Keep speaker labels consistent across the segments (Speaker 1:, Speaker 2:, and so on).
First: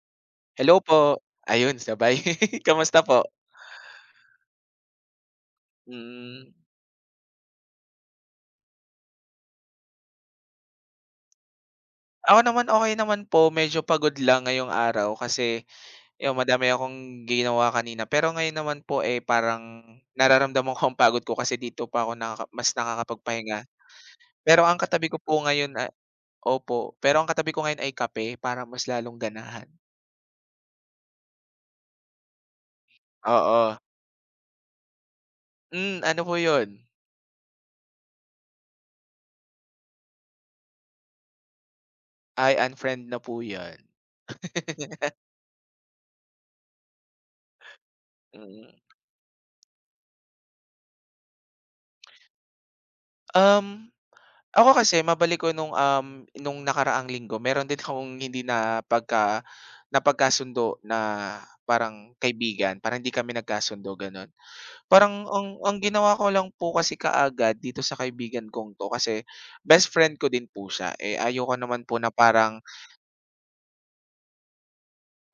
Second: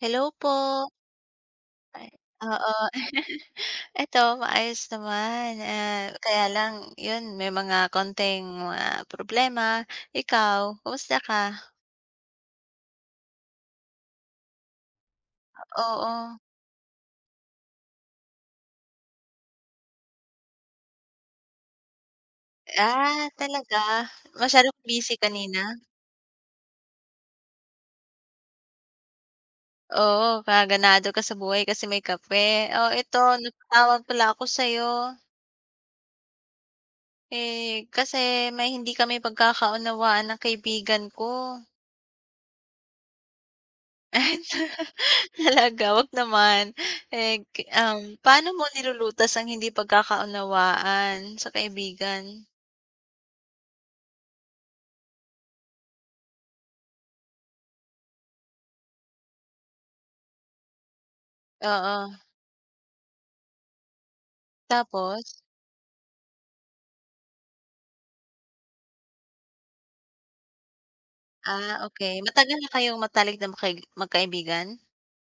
Speaker 1: Hello po.
Speaker 2: Hello po. Ayun
Speaker 1: Ay,
Speaker 2: sabay.
Speaker 1: oo.
Speaker 2: Kamusta po?
Speaker 1: Eto, maayos naman, kaya
Speaker 2: Mm.
Speaker 1: lang 'yun may mga konting mga problema. Ikaw, kumusta ka?
Speaker 2: Ako naman, okay naman po. Medyo pagod lang ngayong araw kasi
Speaker 1: Oo.
Speaker 2: yung madami akong ginawa kanina. Pero ngayon naman po, eh, parang nararamdaman ko ang pagod ko kasi dito pa ako mas
Speaker 1: Ah,
Speaker 2: nakakapagpahinga.
Speaker 1: talaga?
Speaker 2: Pero
Speaker 1: Masyadong
Speaker 2: ang katabi
Speaker 1: busy
Speaker 2: ko po
Speaker 1: kanina?
Speaker 2: ngayon a opo. Pero ang katabi ko ngayon ay kape para mas lalong ganahan.
Speaker 1: Oo, ka ganado ka sa buhay kasi may kape. Oh, ito
Speaker 2: Oo.
Speaker 1: napatawag pala ako sa'yo,
Speaker 2: Hmm, ano po yun?
Speaker 1: eh, kasi may hindi kami pagkakaunawaan ng kaibigan ko.
Speaker 2: I unfriend na po 'yan.
Speaker 1: Ay. Talaga, 'wag naman. Eh, paano mo
Speaker 2: Mm.
Speaker 1: nilulutas ang hindi pagkakaunawaan sa kaibigan?
Speaker 2: Um Ako kasi mabalik ko nung, nung nakaraang linggo meron din akong hindi na napagkasundo na
Speaker 1: Oo,
Speaker 2: parang kaibigan, parang hindi kami nagkasundo gano'n. Parang
Speaker 1: tapos?
Speaker 2: ang ginawa ko lang po kasi kaagad dito sa kaibigan kong 'to kasi best friend ko din po siya, eh, ayoko
Speaker 1: Ah,
Speaker 2: naman po na
Speaker 1: okay.
Speaker 2: parang
Speaker 1: Matagal na kayong matalik na magkaibigan?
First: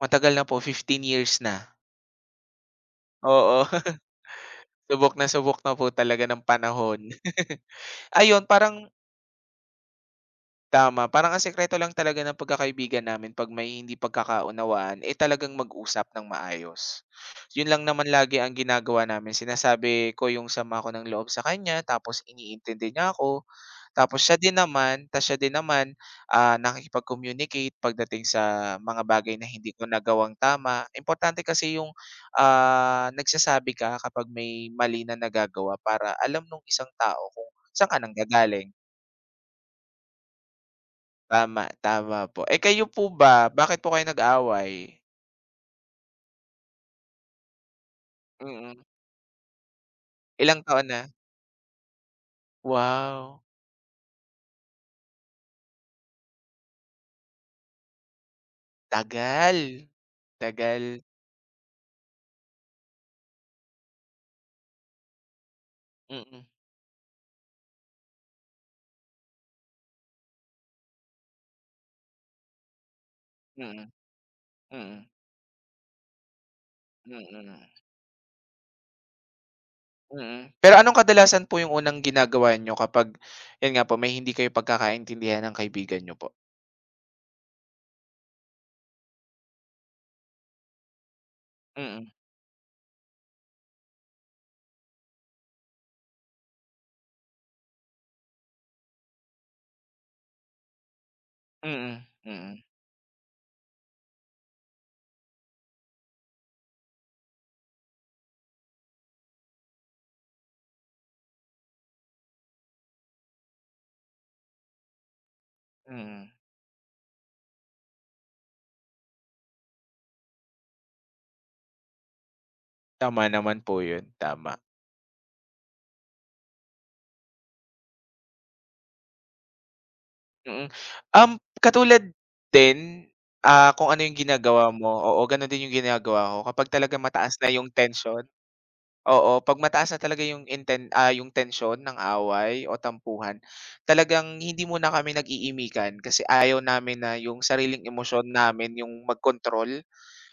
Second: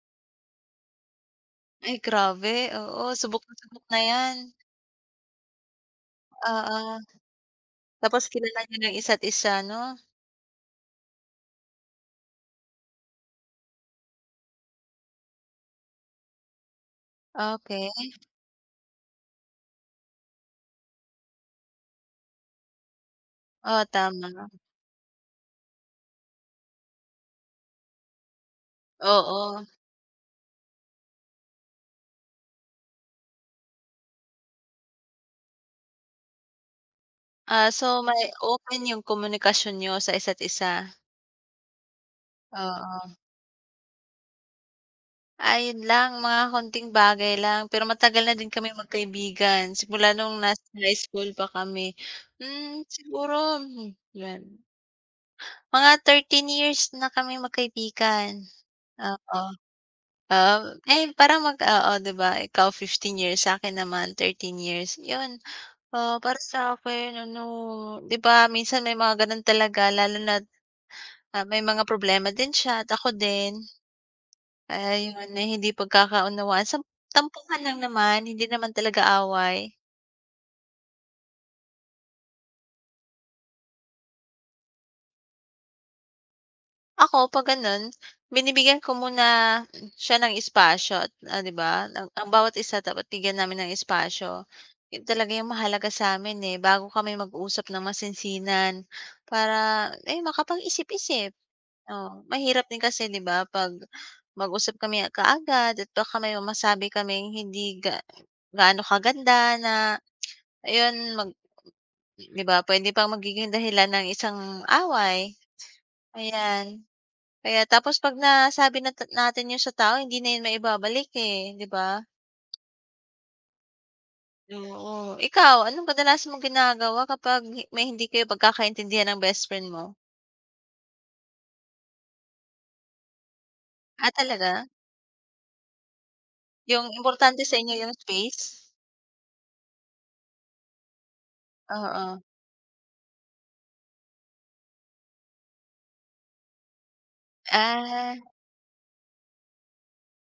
Speaker 2: matagal na po 15 years na,
Speaker 1: Ay, grabe, oo,
Speaker 2: oo,
Speaker 1: subok na 'yan.
Speaker 2: subok na po talaga ng
Speaker 1: Oo,
Speaker 2: panahon.
Speaker 1: tapos
Speaker 2: Ayun
Speaker 1: kilala niyo
Speaker 2: parang
Speaker 1: ng isa't isa, 'no?
Speaker 2: Tama, parang ang sekreto lang talaga ng pagkakaibigan namin 'pag may hindi pagkakaunawaan, eh, talagang mag-usap ng maayos. 'Yun lang
Speaker 1: Okey.
Speaker 2: naman lagi ang ginagawa namin, sinasabi ko yung sama ko ng loob sa kanya, tapos iniintindi niya ako,
Speaker 1: Oo,
Speaker 2: tapos
Speaker 1: tama.
Speaker 2: siya din naman tapos siya din naman, ah, nakikipag-communicate pagdating sa mga bagay na
Speaker 1: Oo.
Speaker 2: hindi ko nagawang tama. Importante kasi yung, ah, nagsasabi ka kapag may mali na nagagawa para alam nung isang tao kung
Speaker 1: Ah,
Speaker 2: saan ka
Speaker 1: so
Speaker 2: nang
Speaker 1: may
Speaker 2: gagaling.
Speaker 1: open yung komunikasyon niyo sa isa't isa?
Speaker 2: Tama, tama po. Eh, kayo po
Speaker 1: Oo.
Speaker 2: ba, bakit po kayo nag-away?
Speaker 1: Ayun lang, mga konting bagay lang, pero matagal na din kaming
Speaker 2: Mm.
Speaker 1: magkaibigan, simula nung
Speaker 2: Ilang
Speaker 1: nasa
Speaker 2: taon
Speaker 1: high
Speaker 2: na?
Speaker 1: school pa kami. Siguro,
Speaker 2: Wow,
Speaker 1: 'yan, mga 13 years na kami magkaibigan. Oo.
Speaker 2: tagal.
Speaker 1: Oo,
Speaker 2: Tagal.
Speaker 1: eh, parang oo, 'di ba, ikaw 15 years, sa akin naman 13 years, 'yun. Oo, para
Speaker 2: Mm,
Speaker 1: sa'kin ano, 'di ba minsan may mga gano'n talaga lalo na't, may mga problema din siya at ako din.
Speaker 2: mm, mm,
Speaker 1: Ayun, eh, hindi pagkakaunawaan sa
Speaker 2: mm,
Speaker 1: tampuhan lang naman, hindi naman talaga away.
Speaker 2: mm. Pero anong kadalasan po yung unang ginagawa niyo kapag, yun nga po, may hindi kayo pagkakaintindihan ng kaibigan niyo po?
Speaker 1: Ako 'pag gano'n, binibigyan ko muna siya ng espasyo at, 'di ba, ang
Speaker 2: Mm,
Speaker 1: ang bawat isa dapat bigyan namin ng espasyo. 'Yun talaga yung mahalaga sa'min, eh, bago kami mag-usap ng masinsinan para, eh, makapag-isip-isip.
Speaker 2: mm,
Speaker 1: Oh,
Speaker 2: mm,
Speaker 1: mahirap din kasi, 'di ba, 'pag mag-usap kami kaagad at baka may masabi kami hindi gaano kaganda na ayun, 'di ba puwede pang magiging dahilan ng isang away,
Speaker 2: mm.
Speaker 1: ayan. Kaya tapos 'pag nasabi na natin 'yun sa tao hindi na 'yun maibabalik, eh, 'di ba?
Speaker 2: Tama naman po yun, tama.
Speaker 1: Oo. Ikaw, anong kadalas mong ginagawa kapag may hindi kayo pagkakaintindihan ng best friend mo?
Speaker 2: Mm. Katulad din, ah, kung ano
Speaker 1: Ah,
Speaker 2: yung
Speaker 1: talaga?
Speaker 2: ginagawa mo, oo, gano'n din yung ginagawa ko kapag
Speaker 1: 'Yung
Speaker 2: talaga mataas
Speaker 1: importante
Speaker 2: na
Speaker 1: sa
Speaker 2: yung
Speaker 1: inyo 'yung
Speaker 2: tensyon.
Speaker 1: space?
Speaker 2: Oo, 'pag mataas na talaga yung yung tension ng
Speaker 1: Oo.
Speaker 2: away o tampuhan, talagang hindi muna kami nag-iimikan kasi ayaw namin na yung sariling
Speaker 1: Ah,
Speaker 2: emosyon namin yung magkontrol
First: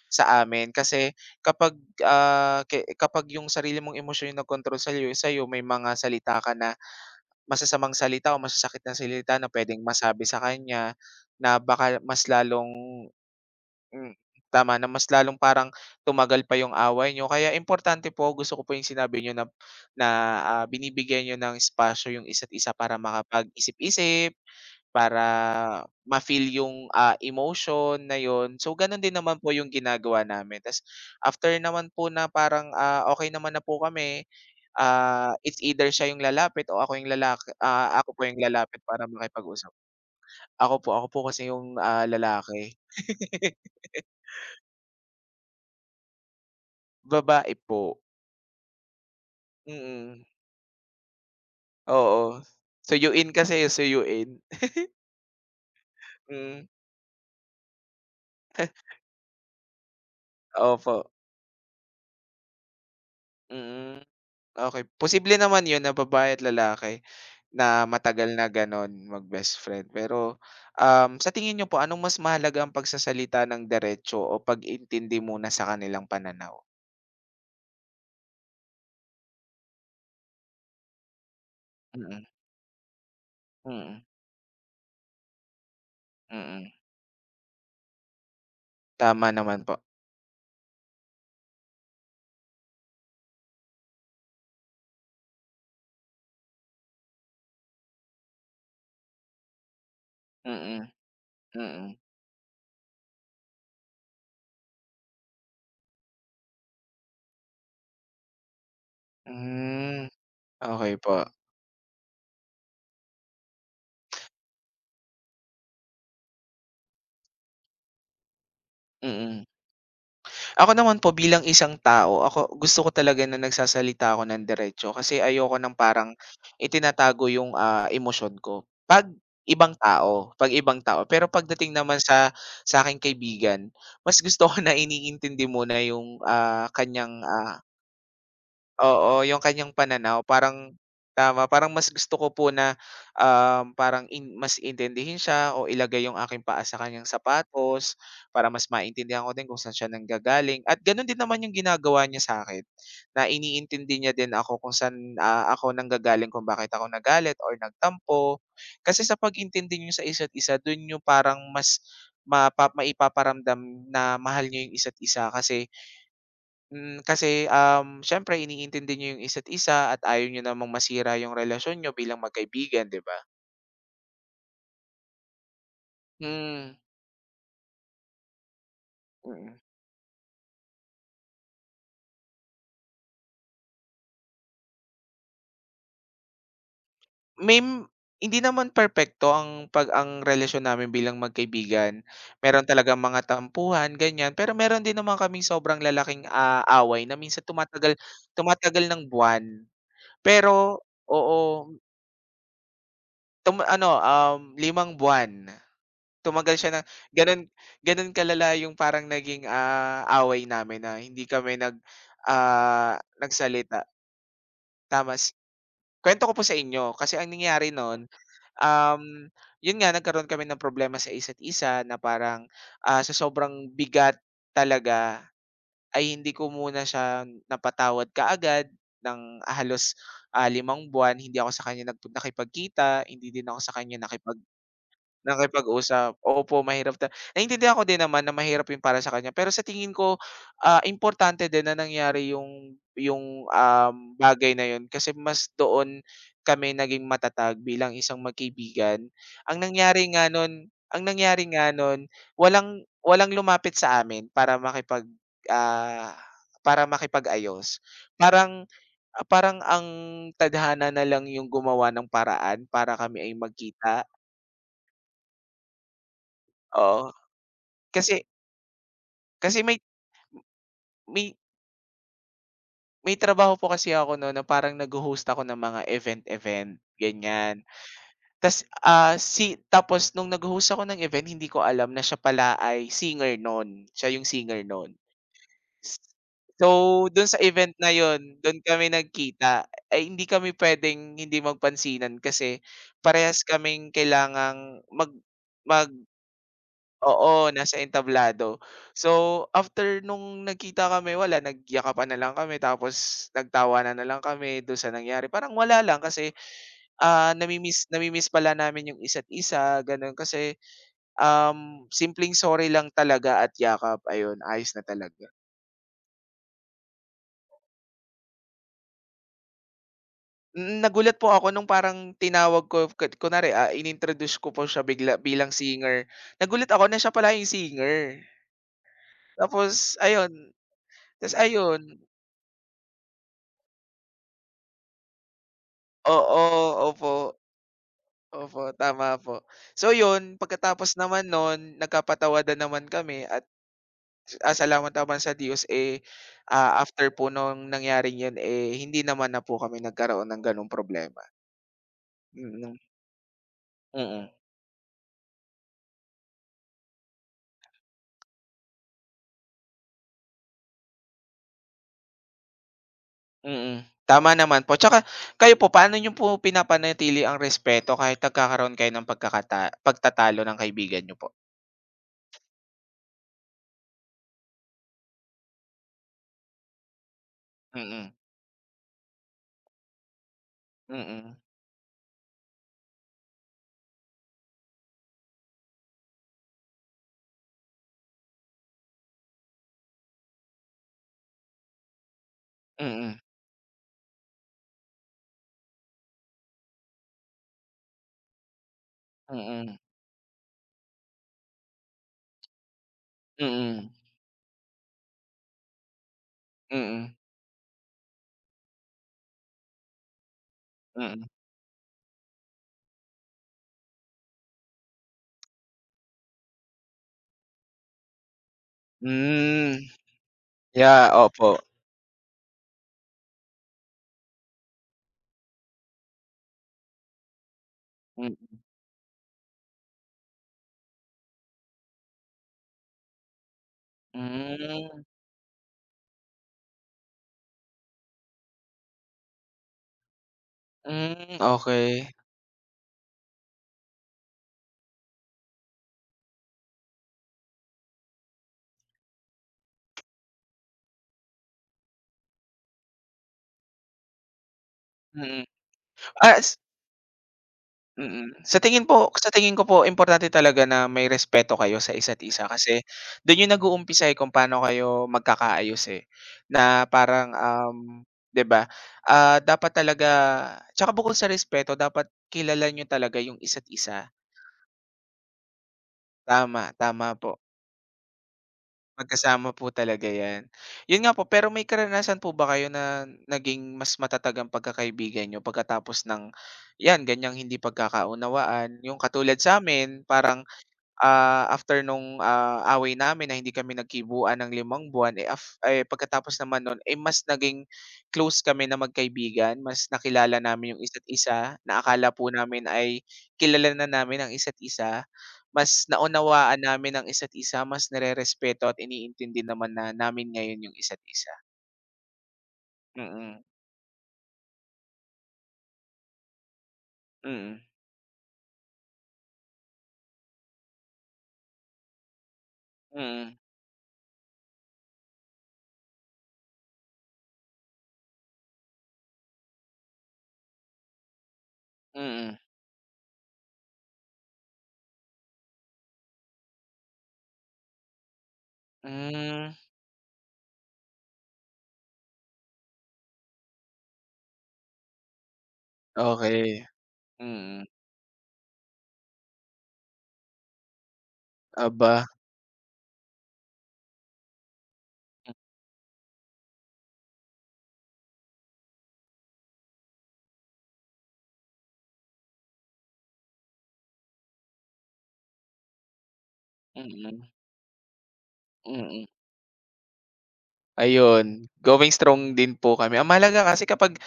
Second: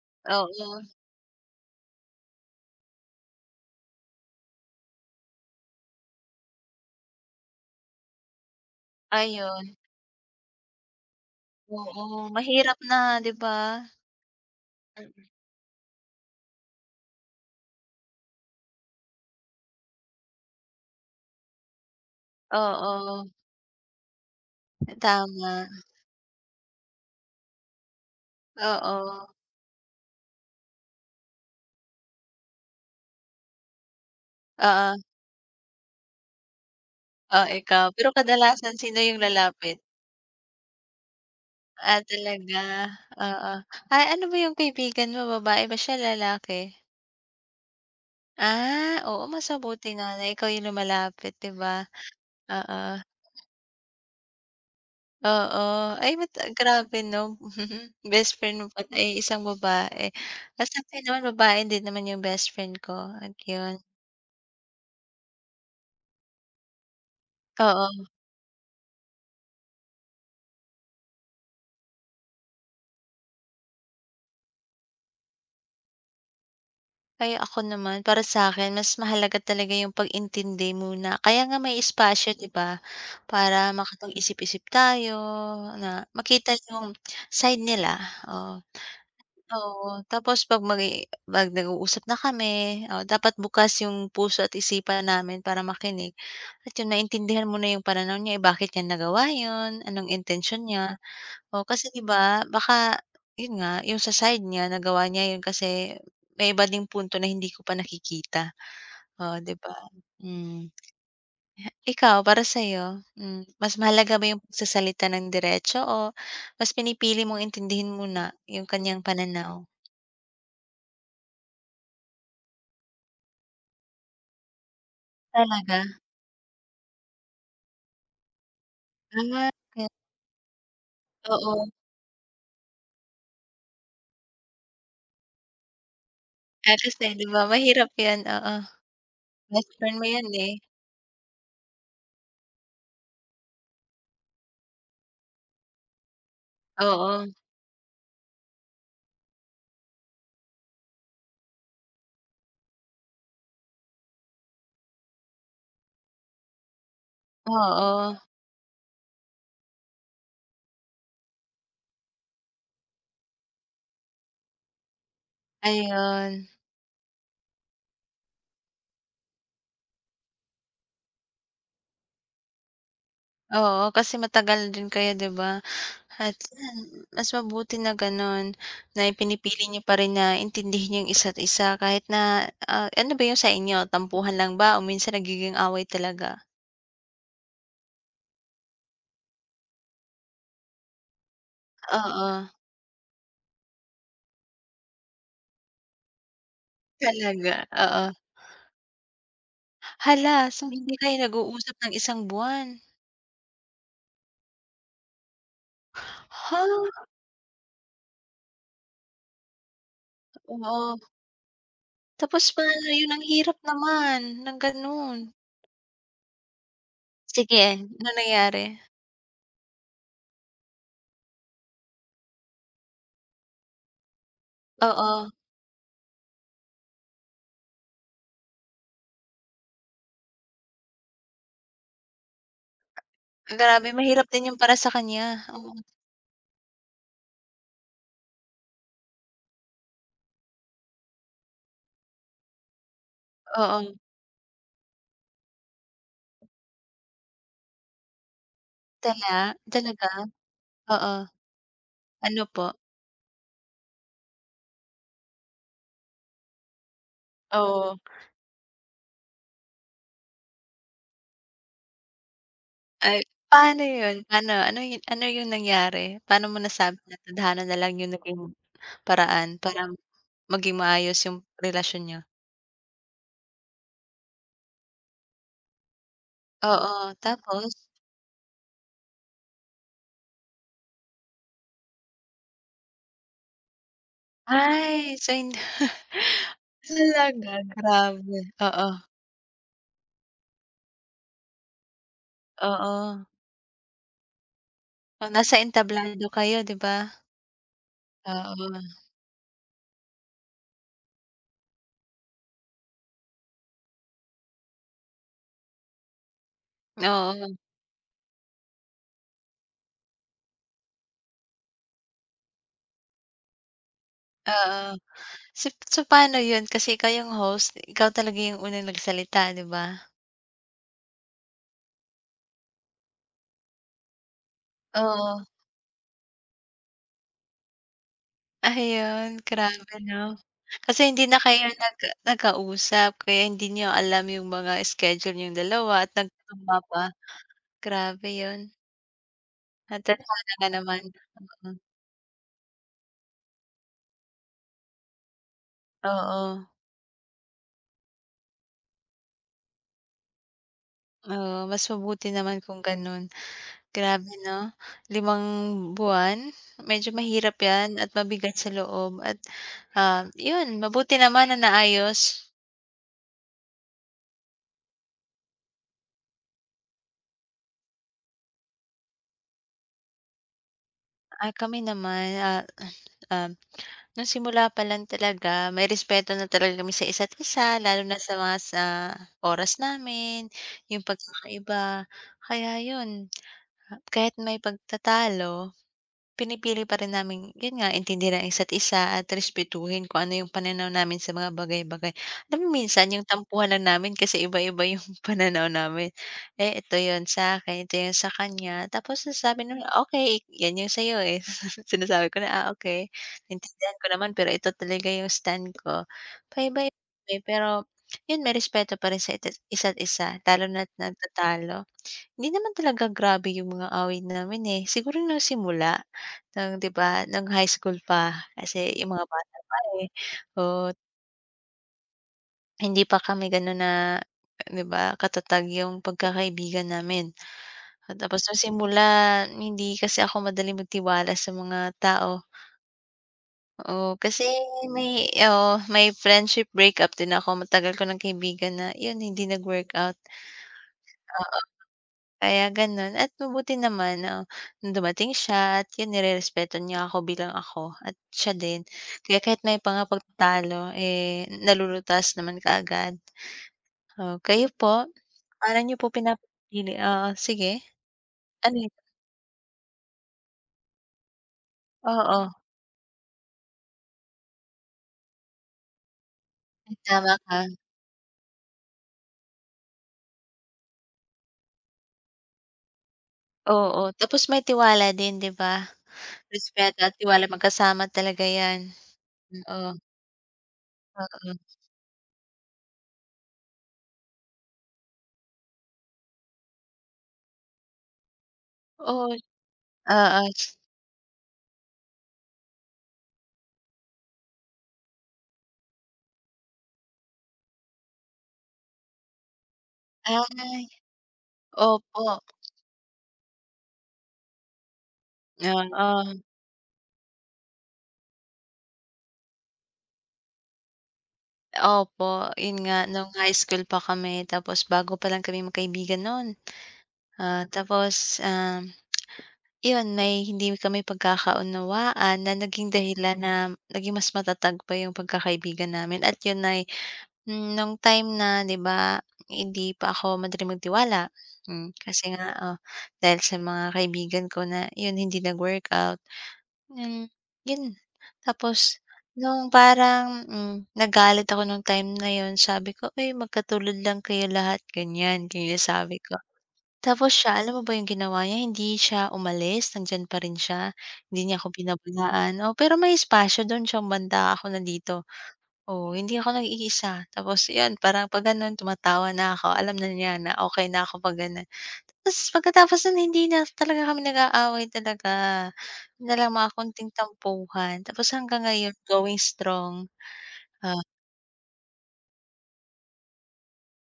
Speaker 2: sa amin.
Speaker 1: oo,
Speaker 2: Kasi kapag, ah, kapag yung sarili mong emosyon yung nagkontrol sa sa'yo, may mga salita ka na masasamang salita o masasakit na salita na
Speaker 1: ayun.
Speaker 2: puwedeng masabi sa kanya na baka
Speaker 1: Oo,
Speaker 2: mas lalong
Speaker 1: mahirap na, 'di ba?
Speaker 2: hmm, tama, na mas
Speaker 1: Mm.
Speaker 2: lalong parang tumagal pa yung away niyo. Kaya importante po, gusto ko po yung sinabi niyo na na, ah, binibigyan niyo ng espasyo yung isa't isa para
Speaker 1: Oo,
Speaker 2: makapag-isip-isip, para
Speaker 1: tama.
Speaker 2: ma-feel yung, ah, emotion na yon. So, gano'n din
Speaker 1: Oo,
Speaker 2: naman po yung ginagawa namin. Ta's after naman po na parang, ah, okey naman na po kami.
Speaker 1: oo.
Speaker 2: Ah, it's either siya yung lalapit o
Speaker 1: Oh, ikaw. Pero
Speaker 2: ako po yung
Speaker 1: kadalasan
Speaker 2: lalapit
Speaker 1: sino
Speaker 2: para
Speaker 1: yung
Speaker 2: makipag-usap.
Speaker 1: lalapit?
Speaker 2: Ako po kasi yung,
Speaker 1: Ah,
Speaker 2: ah,
Speaker 1: talaga,
Speaker 2: lalaki.
Speaker 1: oo. Ay, ano ba yung kaibigan mo, babae ba siya, lalaki?
Speaker 2: Babae po,
Speaker 1: Ah, oo, mas mabuti nga
Speaker 2: mm,
Speaker 1: na ikaw yung lumalapit, 'di ba?
Speaker 2: oo.
Speaker 1: Oo,
Speaker 2: Suyuin kasi, eh, suyuin.
Speaker 1: oo. Ay, ba't
Speaker 2: Mm,
Speaker 1: grabe 'no, best friend mo pala ay isang babae. Ah,
Speaker 2: opo,
Speaker 1: sa'kin naman babae din naman yung best friend ko at yun,
Speaker 2: mm, okey. Posible naman yun na babae at lalaki na
Speaker 1: oo.
Speaker 2: matagal na gano'n mag-best friend. Pero, sa tingin niyo po anong mas mahalaga ang pagsasalita ng diretso o pag-intindi muna sa kanilang pananaw?
Speaker 1: Kaya ako naman, para sa akin, mas mahalaga talaga yung pag-intindi muna. Kaya nga may
Speaker 2: Mm,
Speaker 1: espasyo, 'di ba, para
Speaker 2: mm,
Speaker 1: makapag-isip-isip tayo na makita
Speaker 2: mm.
Speaker 1: yung side nila, oh.
Speaker 2: Tama naman po.
Speaker 1: Oo, tapos 'pag magi 'pag nag-uusap na kami, oh, dapat bukas yung puso at isipan namin para makinig at yun maintindihan mo na yung pananaw niya, eh, bakit niya nagawa yun, anong intention
Speaker 2: Mm,
Speaker 1: niya. Oh, kasi
Speaker 2: mm.
Speaker 1: 'di ba baka yun nga, yung sa side niya nagawa niya yun kasi may iba ding punto na hindi ko pa nakikita, oh, 'di ba?
Speaker 2: Hmm,
Speaker 1: Hmm.
Speaker 2: okey po,
Speaker 1: Ikaw, para sa'yo, mas mahalaga ba yung pagsasalita ng diretso o mas pinipili mong intindihin muna yung kaniyang
Speaker 2: mm.
Speaker 1: pananaw?
Speaker 2: Ako naman po bilang isang tao, ako gusto ko talaga na nagsasalita ako ng diretso kasi ayoko ng
Speaker 1: Talaga?
Speaker 2: parang itinatago yung, ah, emosyon ko
Speaker 1: Ah, kaya
Speaker 2: 'pag ibang tao. Pero
Speaker 1: oo.
Speaker 2: pagdating naman sa sa'king kaibigan, mas gusto ko na iniintindi muna yung, ah,
Speaker 1: Ah, kasi
Speaker 2: kanyang,
Speaker 1: 'di ba
Speaker 2: ah.
Speaker 1: mahirap yan, oo.
Speaker 2: Oo, yung
Speaker 1: Best
Speaker 2: kanyang
Speaker 1: friend mo
Speaker 2: pananaw
Speaker 1: yan, eh.
Speaker 2: parang tama, parang mas gusto ko po na, parang mas intindihin siya o ilagay yung aking paa sa kaniyang
Speaker 1: Oo,
Speaker 2: sapatos para mas maintindihan ko din kung saan siya nanggagaling at gano'n din naman yung ginagawa niya sa akin na iniintindi niya din ako kung saan, ah, ako nanggagaling kung bakit ako nagalit or
Speaker 1: oo,
Speaker 2: nagtampo. Kasi sa pag-intindi niyo sa isa't isa dun yung parang mas maipaparamdam na mahal niyo yung isa't isa kasi
Speaker 1: ayun.
Speaker 2: hmm, kasi, siyempre iniintindi niyo yung isa't isa at ayaw niyo namang masira yung relasyon niyo bilang magkaibigan, 'di ba?
Speaker 1: Oo, kasi matagal din kayo, 'di ba? At
Speaker 2: Hmm.
Speaker 1: yan, mas mabuti na gano'n, na
Speaker 2: Mm.
Speaker 1: ipinipili niyo pa rin na intindihin yung isa't isa kahit na, ano ba yung sa inyo, tampuhan lang ba o minsan nagiging away talaga?
Speaker 2: May m- Hindi naman perpekto ang relasyon namin bilang magkaibigan.
Speaker 1: Oo,
Speaker 2: Meron talaga mga tampuhan, ganyan. Pero meron din naman kaming sobrang lalaking, ah, away na minsan
Speaker 1: talaga,
Speaker 2: tumatagal
Speaker 1: oo.
Speaker 2: tumatagal ng buwan.
Speaker 1: Hala, so
Speaker 2: Pero
Speaker 1: hindi kayo
Speaker 2: oo,
Speaker 1: nag-uusap ng isang buwan?
Speaker 2: 5 buwan. Tumagal
Speaker 1: Ha?
Speaker 2: siya ng gano'n gano'n kalala yung parang naging, ah, away namin na
Speaker 1: Oo,
Speaker 2: hindi kami nag,
Speaker 1: tapos paano
Speaker 2: ah,
Speaker 1: yun, ang hirap
Speaker 2: nagsalita.
Speaker 1: naman ng gano'n.
Speaker 2: Tamas Kuwento ko po sa inyo kasi ang
Speaker 1: Sige,
Speaker 2: nangyari
Speaker 1: anong
Speaker 2: noon
Speaker 1: nangyari?
Speaker 2: um, 'yun nga nagkaroon kami ng problema sa isa't isa na parang, ah, sa sobrang bigat talaga
Speaker 1: Oo,
Speaker 2: ay hindi ko muna siya napatawad kaagad ng halos, ah, 5 buwan. Hindi ako sa kanya nakipagkita, hindi din ako sa
Speaker 1: grabe
Speaker 2: kanya
Speaker 1: mahirap
Speaker 2: nakipag
Speaker 1: din yun para sa kanya, oo,
Speaker 2: nakipag-usap, opo mahirap naiintindihan ko din naman na mahirap yung para sa kanya pero sa tingin ko, ah, importante din na nangyari yung yung,
Speaker 1: oo.
Speaker 2: um, bagay na 'yun kasi mas doon kami naging matatag bilang isang magkaibigan.
Speaker 1: Tala
Speaker 2: Ang nangyari
Speaker 1: talaga?
Speaker 2: nga nun ang
Speaker 1: Oo,
Speaker 2: nangyari nga nun
Speaker 1: ano po?
Speaker 2: walang walang lumapit sa amin para makipag, ah, para makipag-ayos.
Speaker 1: Oo.
Speaker 2: Parang ah, parang ang tadhana na lang yung gumawa ng paraan para kami
Speaker 1: Ay,
Speaker 2: ay
Speaker 1: paano
Speaker 2: magkita,
Speaker 1: yun? Paano? Ano yung nangyari? Paano mo nasabi
Speaker 2: oo.
Speaker 1: na tadhana na lang yung
Speaker 2: Kasi
Speaker 1: naging paraan
Speaker 2: Kasi may
Speaker 1: para maging maayos
Speaker 2: may
Speaker 1: yung relasyon niyo?
Speaker 2: may trabaho po kasi ako no na parang nagho-host ako ng mga event-event,
Speaker 1: Oo,
Speaker 2: ganyan.
Speaker 1: tapos?
Speaker 2: Tas, ah, si tapos nung nagho-host ako ng event hindi ko alam na siya pala ay singer no'n, siya yung singer no'n.
Speaker 1: Ay, so
Speaker 2: So, do'n sa
Speaker 1: talaga,
Speaker 2: event na 'yun,
Speaker 1: grabe.
Speaker 2: do'n
Speaker 1: Oo,
Speaker 2: kami nagkita. Ay hindi kami puwedeng hindi magpansinan kasi
Speaker 1: oo.
Speaker 2: parehas kaming kailangang mag
Speaker 1: Oh, nasa
Speaker 2: mag
Speaker 1: entablado kayo, 'di ba?
Speaker 2: Oo, nasa entablado.
Speaker 1: Oo,
Speaker 2: So, after nung nagkita kami wala, nagyakapan na lang kami tapos nagtawanan na lang kami do'n sa nangyari. Parang wala lang kasi, ah,
Speaker 1: oo,
Speaker 2: nami-miss pala namin yung isa't isa, gano'n. Kasi, simpleng sorry lang talaga at yakap, ayun, ayos na
Speaker 1: oo.
Speaker 2: talaga.
Speaker 1: So paano yun? Kasi ikaw yung host, ikaw talaga yung unang nagsalita, 'di ba?
Speaker 2: Mm, nagulat po ako nung parang tinawag ko ku kunwari, ah, inintroduce ko po siya bigla
Speaker 1: Oo.
Speaker 2: bilang singer. Nagulat ako na siya pala yung singer.
Speaker 1: Ayun, grabe
Speaker 2: Tapos ayun,
Speaker 1: 'no? Kasi hindi
Speaker 2: ta's
Speaker 1: na kayo
Speaker 2: ayun
Speaker 1: nagkausap kaya hindi niyo alam yung mga schedule niyong dalawa at
Speaker 2: oo,
Speaker 1: nagtugma pa.
Speaker 2: opo.
Speaker 1: Grabe 'yun.
Speaker 2: Opo, tama po. So
Speaker 1: At
Speaker 2: yun,
Speaker 1: tadhana ka
Speaker 2: pagkatapos
Speaker 1: naman,
Speaker 2: naman
Speaker 1: mm.
Speaker 2: nun, nagkapatawadan naman kami at, ah, salamat naman sa Diyos, eh,
Speaker 1: Oo,
Speaker 2: ah, after po nung nangyaring yun, eh, hindi naman na po kami nagkaroon ng gano'ng problema.
Speaker 1: oo, mas mabuti naman
Speaker 2: Mm,
Speaker 1: kung gano'n.
Speaker 2: mm,
Speaker 1: Grabe 'no, 5 buwan? Medyo mahirap 'yan at mabigat sa loob at, 'yun mabuti naman na naayos.
Speaker 2: mm. Tama naman po. Tsaka kayo po, paano niyo po pinapanatili ang respeto kahit nagkakaroon kayo ng pagtatalo ng kaibigan niyo po?
Speaker 1: Ah, kami naman, ah, um Nung simula pa lang talaga may respeto na talaga kami sa isa't isa lalo
Speaker 2: Mm,
Speaker 1: na sa mga sa oras namin,
Speaker 2: mm,
Speaker 1: yung
Speaker 2: mm,
Speaker 1: pagkakaiba. Kaya yun, kahit may pagtatalo, pinipili pa rin naming yun nga, intindihin ang isa't isa at respetuhin kung ano yung pananaw namin sa mga bagay-bagay. Alam mo minsan
Speaker 2: mm,
Speaker 1: yung tampuhan lang namin kasi iba-iba yung pananaw namin. Eh, ito yun sa akin, ito yung sa kanya, tapos nasasabi
Speaker 2: mm,
Speaker 1: namin, "Okay, yan yung sa'yo, eh." Sinasabi ko na, "Ah, okay,
Speaker 2: mm, mm,
Speaker 1: naintindihan ko naman pero ito talaga yung stand ko." Paiba-iba,
Speaker 2: mm.
Speaker 1: eh, pero yun may respeto pa rin sa isa't isa lalo na't
Speaker 2: Mm.
Speaker 1: nagtatalo. Hindi naman talaga grabe yung mga away namin, eh. Siguro nung simula ng, 'di ba, ng high school pa kasi yung mga bata
Speaker 2: Hmm,
Speaker 1: pa, eh. Oo,
Speaker 2: yeah, opo.
Speaker 1: hindi pa kami gano'n na, 'di ba, katatag yung pagkakaibigan namin. At tapos
Speaker 2: Hmm.
Speaker 1: nung simula hindi kasi ako madaling magtiwala sa mga tao. Oo, kasi
Speaker 2: Hmm,
Speaker 1: may oo, may friendship breakup din ako. Matagal ko ng kaibigan na 'yun hindi nag-workout.
Speaker 2: hmm, okey,
Speaker 1: Kaya gano'n at mabuti naman na dumating siya at 'yun nirerespeto niya ako bilang ako at siya din. Kaya kahit may mga pagtatalo, eh, nalulutas naman kaagad. Oh, kayo po?
Speaker 2: mm.
Speaker 1: Paano niyo po
Speaker 2: Ah, s
Speaker 1: pinapanatili, oo, sige.
Speaker 2: Mm. Sa
Speaker 1: Ano
Speaker 2: tingin
Speaker 1: 'yun?
Speaker 2: po sa tingin ko po importante talaga na may respeto kayo sa isa't
Speaker 1: Oo,
Speaker 2: isa kasi dun yung nag-uumpisa, eh, kung paano kayo magkakaayos, eh, na parang,
Speaker 1: tama ka.
Speaker 2: 'di ba, ah, dapat talaga tsaka bukod sa respeto dapat kilala niyo talaga yung isa't
Speaker 1: Oo,
Speaker 2: isa.
Speaker 1: tapos may tiwala din, 'di ba?
Speaker 2: Tama,
Speaker 1: Respeto
Speaker 2: tama
Speaker 1: at
Speaker 2: po.
Speaker 1: tiwala magkasama talaga 'yan.
Speaker 2: Magkasama po
Speaker 1: Oo,
Speaker 2: talaga 'yan. 'Yun nga po, pero may
Speaker 1: oo.
Speaker 2: karanasan po ba kayo na naging mas matatag ang pagkakaibigan niyo pagkatapos ng 'yan, ganiyang hindi pagkakaunawaan? Yung
Speaker 1: Oo,
Speaker 2: katulad sa sa'min parang
Speaker 1: oo.
Speaker 2: ah, after nung, ah, away namin na hindi kami nagkibuan ng 5 buwan, eh, af eh, pagkatapos naman nun, eh, mas naging close kami na magkaibigan, mas nakilala namin yung
Speaker 1: Ay,
Speaker 2: isa't isa na akala
Speaker 1: opo,
Speaker 2: po namin ay kilala na namin ang isa't isa. Mas
Speaker 1: oo.
Speaker 2: naunawaan namin ang isa't isa, mas nare-respeto at iniintindi naman na namin ngayon yung isa't isa.
Speaker 1: Opo, yun nga nung
Speaker 2: Mm,
Speaker 1: high school pa kami tapos bago pa lang kami magkaibigan nun.
Speaker 2: mm,
Speaker 1: Ah, tapos, yun may hindi kami pagkakaunawaan na naging
Speaker 2: mm,
Speaker 1: dahilan na naging mas matatag pa yung pagkakaibigan namin at yun ay, nung time na, 'di ba, hindi pa ako madaling magtiwala. Kasi
Speaker 2: mm.
Speaker 1: nga, oh, dahil sa mga kaibigan ko na yun hindi nag-workout. Hmm, yun. Tapos
Speaker 2: Hmm,
Speaker 1: nung parang, nagalit ako nung time na yun, sabi ko, "Uy, magkatulad lang kayo lahat," ganyan, ganyan sabi ko.
Speaker 2: okey.
Speaker 1: Tapos siya,
Speaker 2: Mm,
Speaker 1: alam mo ba yung ginawa niya, hindi siya umalis, nandiyan pa rin siya. Hindi niya ako
Speaker 2: aba.
Speaker 1: binabayaan, oo, pero may espasyo dun siyang banda, ako nandito. Oo, hindi ako nag-iisa. Tapos 'yun parang 'pag gano'n tumatawa na ako, alam na niya na okey na ako 'pag gano'n. Tapos pagkatapos no'n hindi na talaga kami nag-aaway talaga. Yun na lang mga konting
Speaker 2: Mm,
Speaker 1: tampuhan, tapos hanggang ngayon
Speaker 2: mm.
Speaker 1: going strong. Ah,
Speaker 2: Ayun, going strong din po kami. Ang mahalaga kasi kapag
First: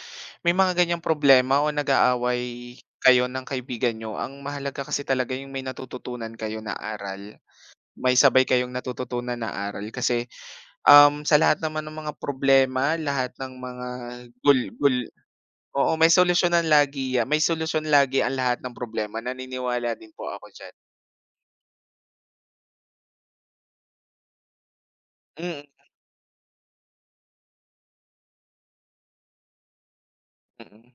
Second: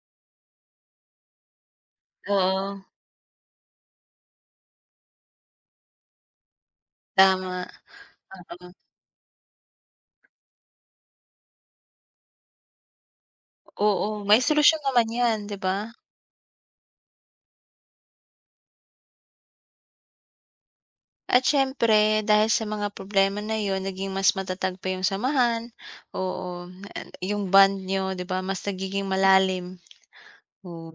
Speaker 2: may mga ganyang problema o nag-aaway
Speaker 1: oo,
Speaker 2: kayo ng kaibigan niyo, ang mahalaga kasi talaga yung may natututunan kayo na aral.
Speaker 1: tama,
Speaker 2: May sabay kayong
Speaker 1: oo.
Speaker 2: natututunan na aral kasi, sa lahat naman ng mga problema, lahat ng mga
Speaker 1: Oo, may
Speaker 2: gul
Speaker 1: solusyon
Speaker 2: gul
Speaker 1: naman 'yan, 'di ba?
Speaker 2: oo, may solusyon lagi ang lahat ng problema. Naniniwala din po ako diyan.
Speaker 1: At siyempre dahil sa mga problema na 'yun naging mas matatag pa 'yung
Speaker 2: Mm,
Speaker 1: samahan, oo, and yung band niyo, 'di ba, mas nagiging malalim, oo.
Speaker 2: mm.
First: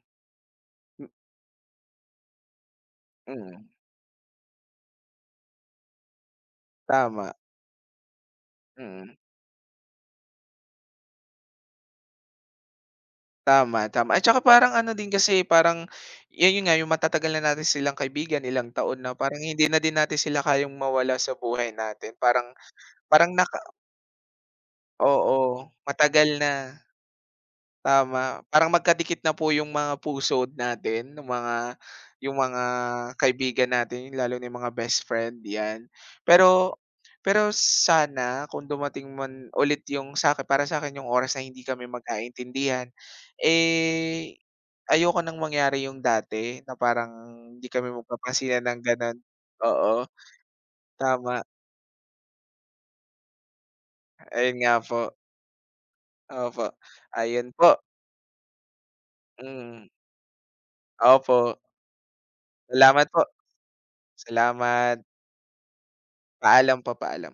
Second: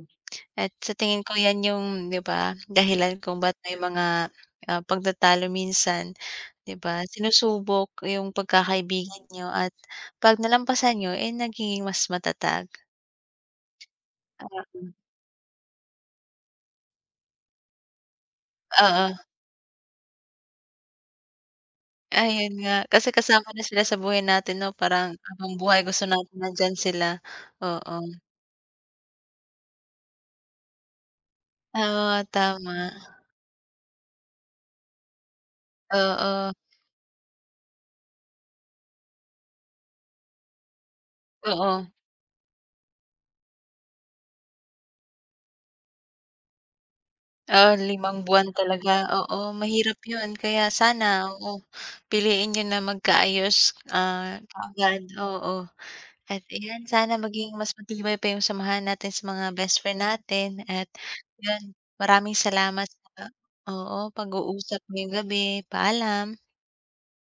Speaker 1: At sa
Speaker 2: Mm,
Speaker 1: tingin ko 'yan yung, 'di ba, dahilan kung ba't
Speaker 2: mm,
Speaker 1: may mga, pagtatalo minsan, 'di ba?
Speaker 2: tama,
Speaker 1: Sinusubok yung
Speaker 2: mm.
Speaker 1: pagkakaibigan niyo at 'pag nalampasan niyo, eh, nagiging mas matatag.
Speaker 2: Tama, tama. At saka parang ano
Speaker 1: Um,
Speaker 2: din kasi parang yun yun nga yung matatagal na natin silang kaibigan, ilang taon
Speaker 1: oo,
Speaker 2: na parang hindi na din natin sila kayang mawala sa buhay natin. Parang
Speaker 1: ayun nga. Kasi
Speaker 2: parang
Speaker 1: kasama
Speaker 2: naka
Speaker 1: na sila sa buhay natin, 'no, parang
Speaker 2: Oo,
Speaker 1: habang buhay gusto
Speaker 2: matagal
Speaker 1: natin
Speaker 2: na.
Speaker 1: nandiyan sila, oo.
Speaker 2: Tama, parang magkadikit na po yung mga puso natin nung mga
Speaker 1: Oo,
Speaker 2: yung mga
Speaker 1: tama.
Speaker 2: kaibigan natin, lalo na yung mga best friend, 'yan.
Speaker 1: Oo,
Speaker 2: Pero pero sana kung dumating man ulit yung sa'kin para sa sa'kin yung oras na hindi
Speaker 1: oo.
Speaker 2: kami magkaintindihan, eh, ayoko ng mangyari yung dati na parang hindi
Speaker 1: ah
Speaker 2: kami
Speaker 1: limang buwan
Speaker 2: magpapansinan ng
Speaker 1: talaga,
Speaker 2: gano'n.
Speaker 1: oo, mahirap
Speaker 2: Oo,
Speaker 1: 'yun kaya sana,
Speaker 2: tama,
Speaker 1: oo, piliin niyo na magkaayos,
Speaker 2: ayun nga po,
Speaker 1: kaagad, oo. At
Speaker 2: opo.
Speaker 1: ayan, sana
Speaker 2: Ayun
Speaker 1: maging mas
Speaker 2: po,
Speaker 1: matibay pa 'yung samahan natin sa mga best
Speaker 2: mm,
Speaker 1: friend natin at
Speaker 2: opo.
Speaker 1: 'yun, maraming salamat
Speaker 2: Salamat po,
Speaker 1: sa, oo, pag-uusap
Speaker 2: salamat.
Speaker 1: ngayong gabi, paalam.
Speaker 2: Paalam po, paalam.